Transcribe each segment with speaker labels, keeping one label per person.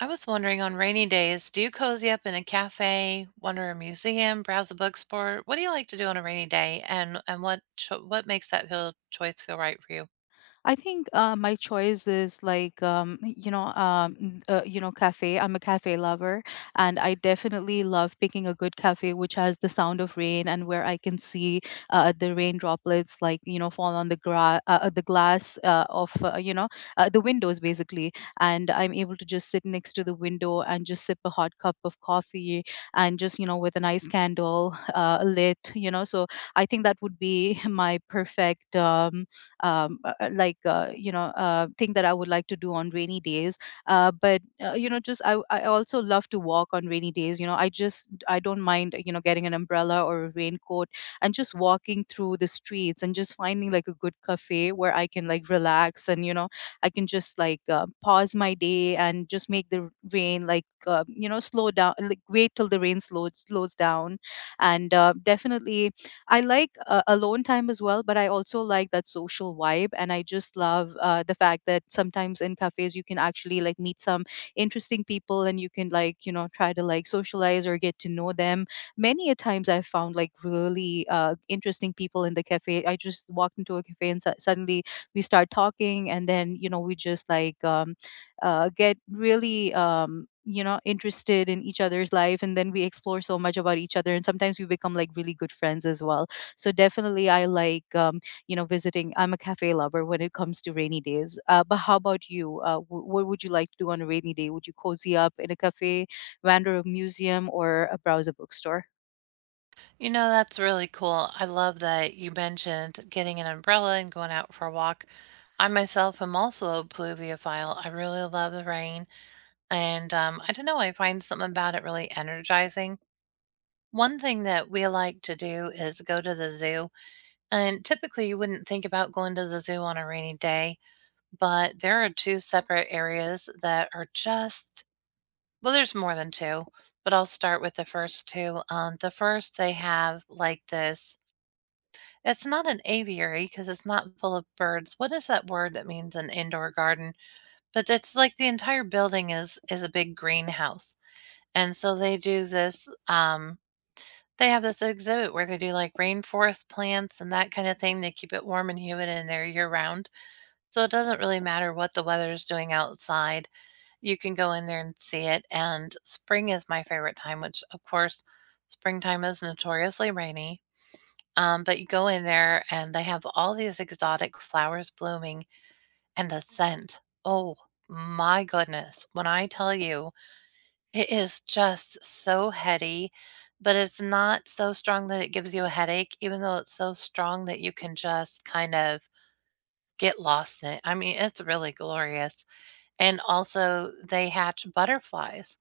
Speaker 1: I was wondering, on rainy days, do you cozy up in a cafe, wander a museum, browse a bookstore? What do you like to do on a rainy day, and what makes that feel choice feel right for you?
Speaker 2: I think my choice is like you know n- you know cafe. I'm a cafe lover, and I definitely love picking a good cafe which has the sound of rain and where I can see the rain droplets fall on the the glass of the windows basically, and I'm able to just sit next to the window and just sip a hot cup of coffee and just with a nice candle lit. You know, so I think that would be my perfect. Like you know Thing that I would like to do on rainy days. But you know, just I also love to walk on rainy days. You know, I just I don't mind getting an umbrella or a raincoat and just walking through the streets and just finding like a good cafe where I can like relax, and you know I can just pause my day and just make the rain slow down, like wait till the rain slows down. And definitely I like alone time as well, but I also like that social vibe. And I just love the fact that sometimes in cafes, you can actually like meet some interesting people and you can, like, you know, try to like socialize or get to know them. Many a times I've found like really interesting people in the cafe. I just walked into a cafe and suddenly we start talking and then, you know, we just get really you know interested in each other's life, and then we explore so much about each other, and sometimes we become like really good friends as well. So definitely I like you know visiting. I'm a cafe lover when it comes to rainy days. But how about you? What would you like to do on a rainy day? Would you cozy up in a cafe, wander a museum, or browse a bookstore?
Speaker 1: You know, that's really cool. I love that you mentioned getting an umbrella and going out for a walk. I myself am also a pluviophile. I really love the rain, and I don't know, I find something about it really energizing. One thing that we like to do is go to the zoo, and typically you wouldn't think about going to the zoo on a rainy day, but there are two separate areas that are just, well, there's more than two, but I'll start with the first two. The first, they have like this, it's not an aviary because it's not full of birds. What is that word that means an indoor garden? But it's like the entire building is a big greenhouse, and so they do this. They have this exhibit where they do like rainforest plants and that kind of thing. They keep it warm and humid in there year round, so it doesn't really matter what the weather is doing outside. You can go in there and see it, and spring is my favorite time, which, of course, springtime is notoriously rainy. But you go in there and they have all these exotic flowers blooming, and the scent. Oh my goodness. When I tell you, it is just so heady, but it's not so strong that it gives you a headache, even though it's so strong that you can just kind of get lost in it. I mean, it's really glorious. And also, they hatch butterflies.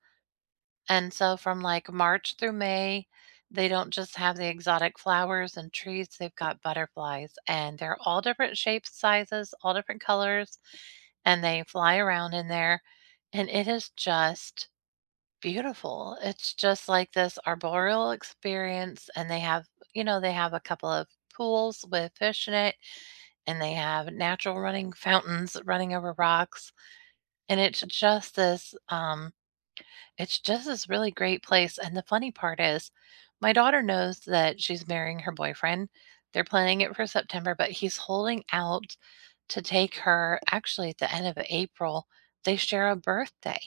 Speaker 1: And so from like March through May, they don't just have the exotic flowers and trees, they've got butterflies, and they're all different shapes, sizes, all different colors, and they fly around in there. And it is just beautiful. It's just like this arboreal experience. And they have, you know, they have a couple of pools with fish in it, and they have natural running fountains running over rocks. And it's just this, it's just this really great place. And the funny part is, my daughter knows that she's marrying her boyfriend. They're planning it for September, but he's holding out to take her actually at the end of April. They share a birthday.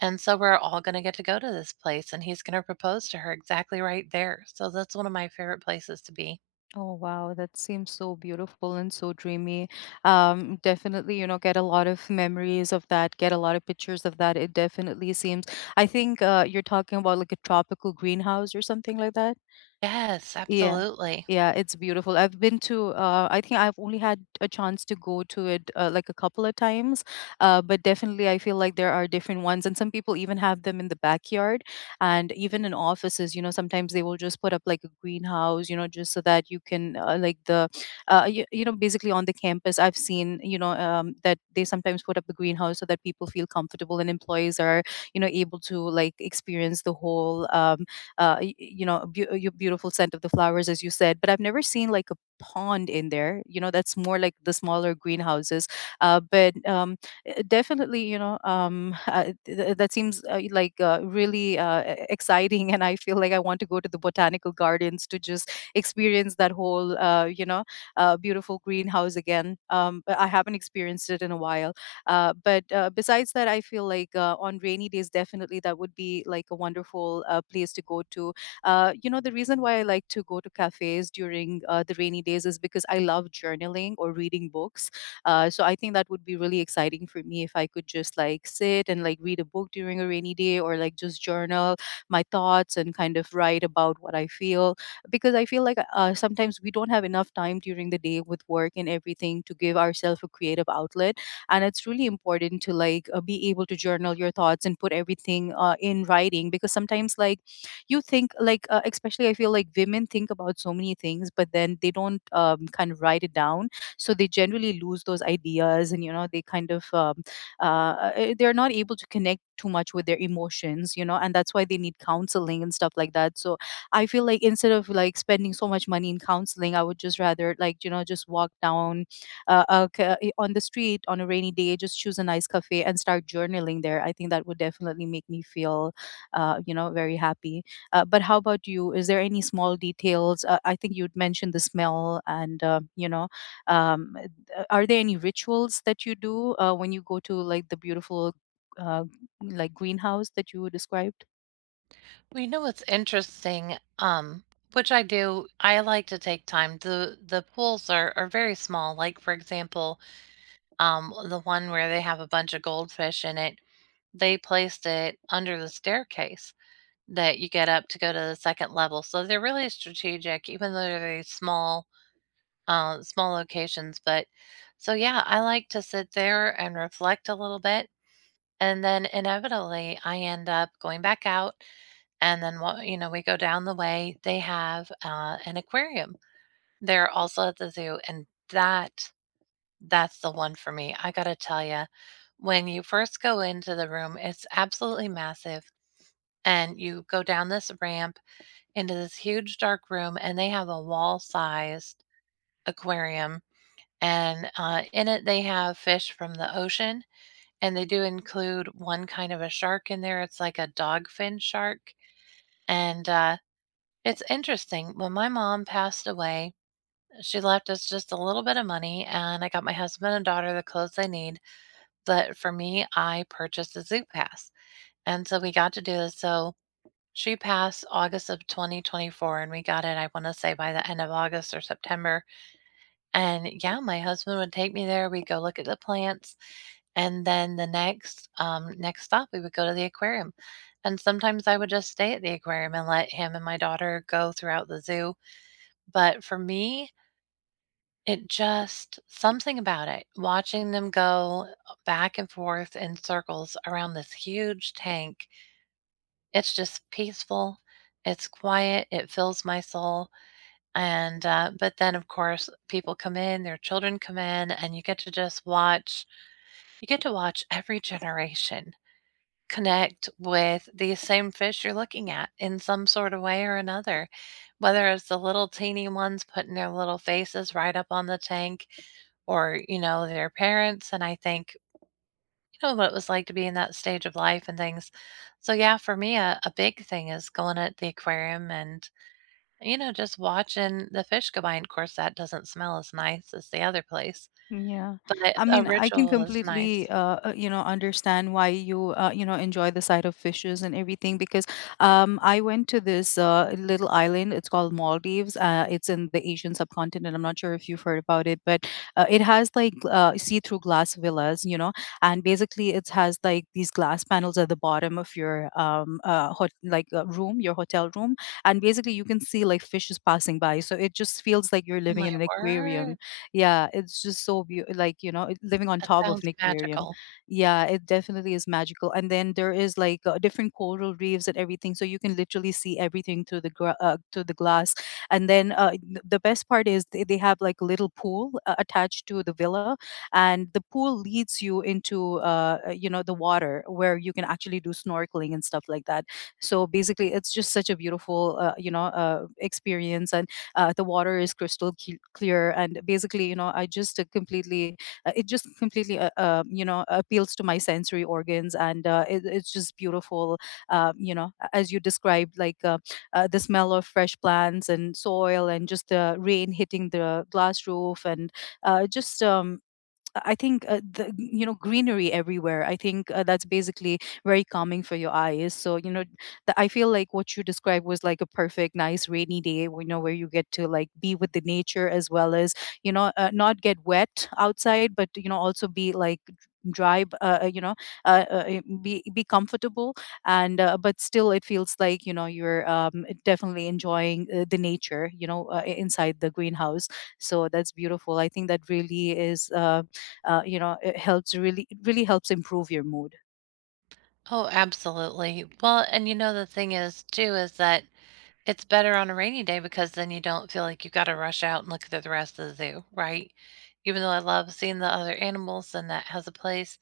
Speaker 1: And so we're all going to get to go to this place, and he's going to propose to her exactly right there. So that's one of my favorite places to be.
Speaker 2: Oh wow, that seems so beautiful and so dreamy. Definitely, you know, get a lot of memories of that, get a lot of pictures of that. It definitely seems, I think you're talking about like a tropical greenhouse or something like that.
Speaker 1: Yes,
Speaker 2: Yeah.
Speaker 1: absolutely.
Speaker 2: Yeah, it's beautiful. I've been to I think I've only had a chance to go to it like a couple of times, but definitely I feel like there are different ones, and some people even have them in the backyard, and even in offices. You know, sometimes they will just put up like a greenhouse, you know, just so that you can like the, you, you know, basically on the campus. I've seen that they sometimes put up the greenhouse so that people feel comfortable and employees are you know able to like experience the whole. Uh, y- you know, a your beautiful scent of the flowers, as you said. But I've never seen like a pond in there. You know, that's more like the smaller greenhouses. But Definitely, you know, that seems like really exciting, and I feel like I want to go to the botanical gardens to just experience that whole, you know, beautiful greenhouse again. But I haven't experienced it in a while. But besides that, I feel like on rainy days, definitely that would be like a wonderful place to go to. You know, the reason why I like to go to cafes during the rainy days is because I love journaling or reading books. So I think that would be really exciting for me if I could just like sit and like read a book during a rainy day or like just journal my thoughts and kind of write about what I feel. Because I feel like sometimes we don't have enough time during the day with work and everything to give ourselves a creative outlet, and it's really important to be able to journal your thoughts and put everything in writing, because sometimes like you think especially I feel like women think about so many things, but then they don't kind of write it down, so they generally lose those ideas, and you know they kind of they're not able to connect too much with their emotions, you know, and that's why they need counseling and stuff like that. So I feel like instead of like spending so much money in counseling, I would just rather like you know just walk down on the street on a rainy day, just choose a nice cafe and start journaling there. I think that would definitely make me feel, you know, very happy. But how about you? Is there any small details? I think you'd mentioned the smell, and you know, um, are there any rituals that you do when you go to like the beautiful, uh, like greenhouse that you described?
Speaker 1: Well, you know what's interesting? Which I do, I like to take time. The pools are very small. Like, for example, the one where they have a bunch of goldfish in it, they placed it under the staircase that you get up to go to the second level. So they're really strategic, even though they're these small, small locations. But so yeah, I like to sit there and reflect a little bit. And then inevitably, I end up going back out. And then, you know, we go down the way. They have an aquarium there also at the zoo. And that's the one for me. I gotta tell you, when you first go into the room, it's absolutely massive, and you go down this ramp into this huge dark room, and they have a wall-sized aquarium, and, in it, they have fish from the ocean, and they do include one kind of a shark in there. It's like a dogfin shark, and it's interesting. When my mom passed away, she left us just a little bit of money, and I got my husband and daughter the clothes they need. But for me, I purchased a Zoo Pass, and so we got to do this. So she passed August of 2024, and we got it, I want to say, by the end of August or September. And yeah, my husband would take me there. We'd go look at the plants, and then the next stop, we would go to the aquarium. And sometimes I would just stay at the aquarium and let him and my daughter go throughout the zoo. But for me, it just something about it, watching them go back and forth in circles around this huge tank. It's just peaceful, it's quiet, it fills my soul, and but then, of course, people come in, their children come in, and you get to just watch you get to watch every generation connect with these same fish you're looking at in some sort of way or another, whether it's the little teeny ones putting their little faces right up on the tank, or you know, their parents, and I think, you know, what it was like to be in that stage of life and things. So yeah, for me, a big thing is going at the aquarium and, you know, just watching the fish go by. And of course, that doesn't smell as nice as the other place,
Speaker 2: Yeah.
Speaker 1: but
Speaker 2: I
Speaker 1: a
Speaker 2: mean, I can
Speaker 1: ritual is
Speaker 2: completely,
Speaker 1: nice.
Speaker 2: you know, understand why you, you know, enjoy the sight of fishes and everything because I went to this little island. It's called Maldives. It's in the Asian subcontinent. I'm not sure if you've heard about it, but it has like see-through glass villas, you know, and basically it has like these glass panels at the bottom of your hot, like room, your hotel room, and basically you can see like fishes passing by. So it just feels like you're
Speaker 1: Oh
Speaker 2: living
Speaker 1: my
Speaker 2: in an aquarium.
Speaker 1: word,
Speaker 2: Yeah, it's just so beautiful. Like, you know, it- living on
Speaker 1: that
Speaker 2: top of an
Speaker 1: sounds
Speaker 2: aquarium.
Speaker 1: magical.
Speaker 2: Yeah, it definitely is magical. And then there is like different coral reefs and everything. So you can literally see everything through the, through the glass. And then the best part is they have like a little pool attached to the villa. And the pool leads you into, you know, the water where you can actually do snorkeling and stuff like that. So basically it's just such a beautiful experience. The water is crystal clear, and basically, you know, I just it just completely, you know, appeals to my sensory organs, and it, it's just beautiful. You know, as you described, like the smell of fresh plants and soil, and just the rain hitting the glass roof, and just I think the you know greenery everywhere. I think that's basically very calming for your eyes. So you know, the, I feel like what you described was like a perfect, nice rainy day. You know, where you get to like be with the nature as well as you know not get wet outside, but you know also be like dry. You know, be comfortable and but still it feels like you know you're definitely enjoying the nature. You know, inside the greenhouse. So that's beautiful. I think that really is. You know it helps, really it really helps improve your mood.
Speaker 1: Oh, absolutely. Well, and you know, the thing is, too, is that it's better on a rainy day, because then you don't feel like you've got to rush out and look at the rest of the zoo, right? Even though I love seeing the other animals and that has a place,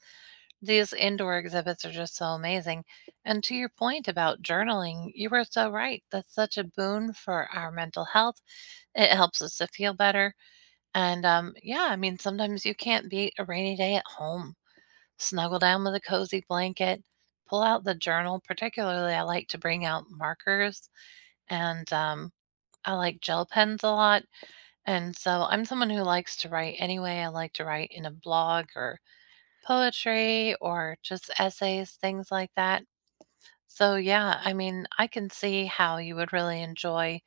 Speaker 1: these indoor exhibits are just so amazing. And to your point about journaling, you were so right. That's such a boon for our mental health. It helps us to feel better. And yeah, I mean, sometimes you can't beat a rainy day at home. Snuggle down with a cozy blanket, pull out the journal. Particularly, I like to bring out markers and I like gel pens a lot. And so I'm someone who likes to write anyway. I like to write in a blog, or poetry, or just essays, things like that. So, yeah, I mean, I can see how you would really enjoy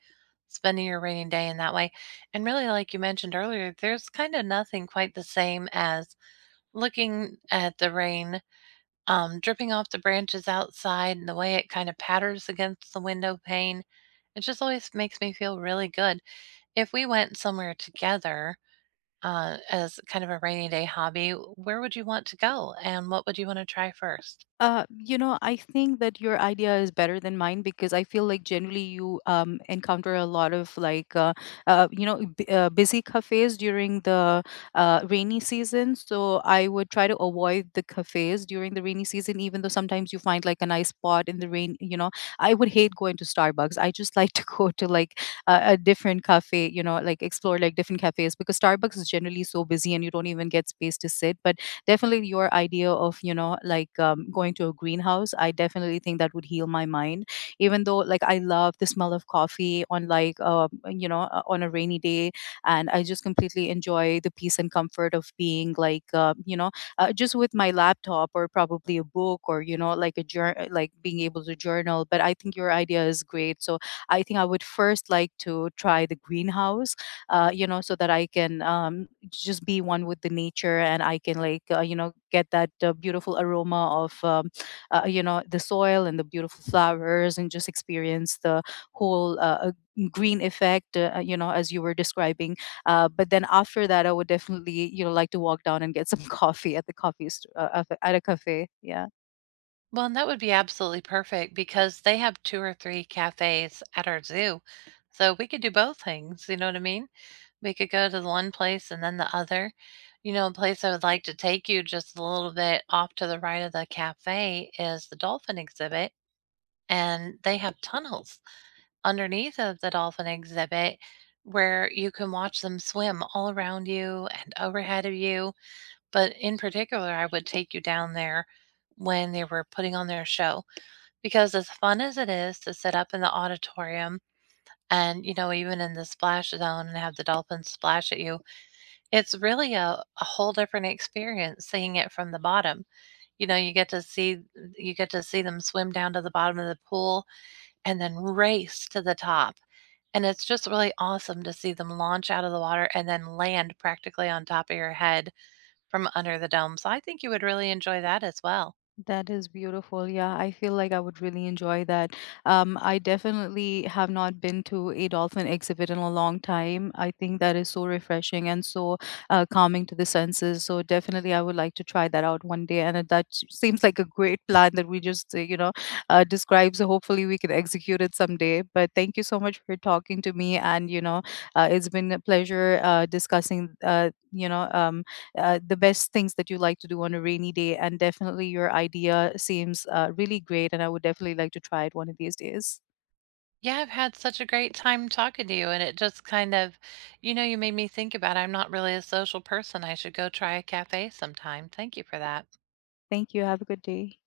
Speaker 1: spending your rainy day in that way. And really, like you mentioned earlier, there's kind of nothing quite the same as looking at the rain dripping off the branches outside and the way it kind of patters against the window pane. It just always makes me feel really good. If we went somewhere together, as kind of a rainy day hobby, where would you want to go and what would you want to try first?
Speaker 2: You know, I think that your idea is better than mine because I feel like generally you encounter a lot of like, you know, busy cafes during the rainy season. So I would try to avoid the cafes during the rainy season, even though sometimes you find like a nice spot in the rain. You know, I would hate going to Starbucks. I just like to go to like a different cafe, you know, like explore like different cafes because Starbucks is generally so busy and you don't even get space to sit. But definitely your idea of you know going to a greenhouse, I definitely think that would heal my mind, even though like I love the smell of coffee on on a rainy day, and I just completely enjoy the peace and comfort of being you know just with my laptop or probably a book or you know like a like being able to journal. But I think your idea is great. So I think I would first like to try the greenhouse. You know, so that I can just be one with the nature, and I can you know get that beautiful aroma of you know the soil and the beautiful flowers, and just experience the whole green effect, you know as you were describing. But then after that I would definitely you know like to walk down and get some coffee at the at a cafe. Yeah.
Speaker 1: Well, and that would be absolutely perfect because they have two or three cafes at our zoo. So we could do both things. You know what I mean? We could go to the one place and then the other. You know, a place I would like to take you just a little bit off to the right of the cafe is the dolphin exhibit, and they have tunnels underneath of the dolphin exhibit, where you can watch them swim all around you and overhead of you. But in particular, I would take you down there when they were putting on their show, because as fun as it is to sit up in the auditorium, and you know, even in the splash zone, and have the dolphins splash at you, it's really a whole different experience seeing it from the bottom. You know, you get to see them swim down to the bottom of the pool and then race to the top. And it's just really awesome to see them launch out of the water and then land practically on top of your head from under the dome. So I think you would really enjoy that as well.
Speaker 2: That is beautiful. Yeah, I feel like I would really enjoy that. I definitely have not been to a dolphin exhibit in a long time. I think that is so refreshing and so calming to the senses. So definitely, I would like to try that out one day. And that seems like a great plan that we just, you know, described. So hopefully, we can execute it someday. But thank you so much for talking to me, and you know, it's been a pleasure discussing, you know, the best things that you like to do on a rainy day. And definitely your idea seems really great. And I would definitely like to try it one of these days.
Speaker 1: Yeah, I've had such a great time talking to you. And it just kind of, you know, you made me think about, I'm not really a social person. I should go try a cafe sometime. Thank you for that.
Speaker 2: Thank you. Have a good day.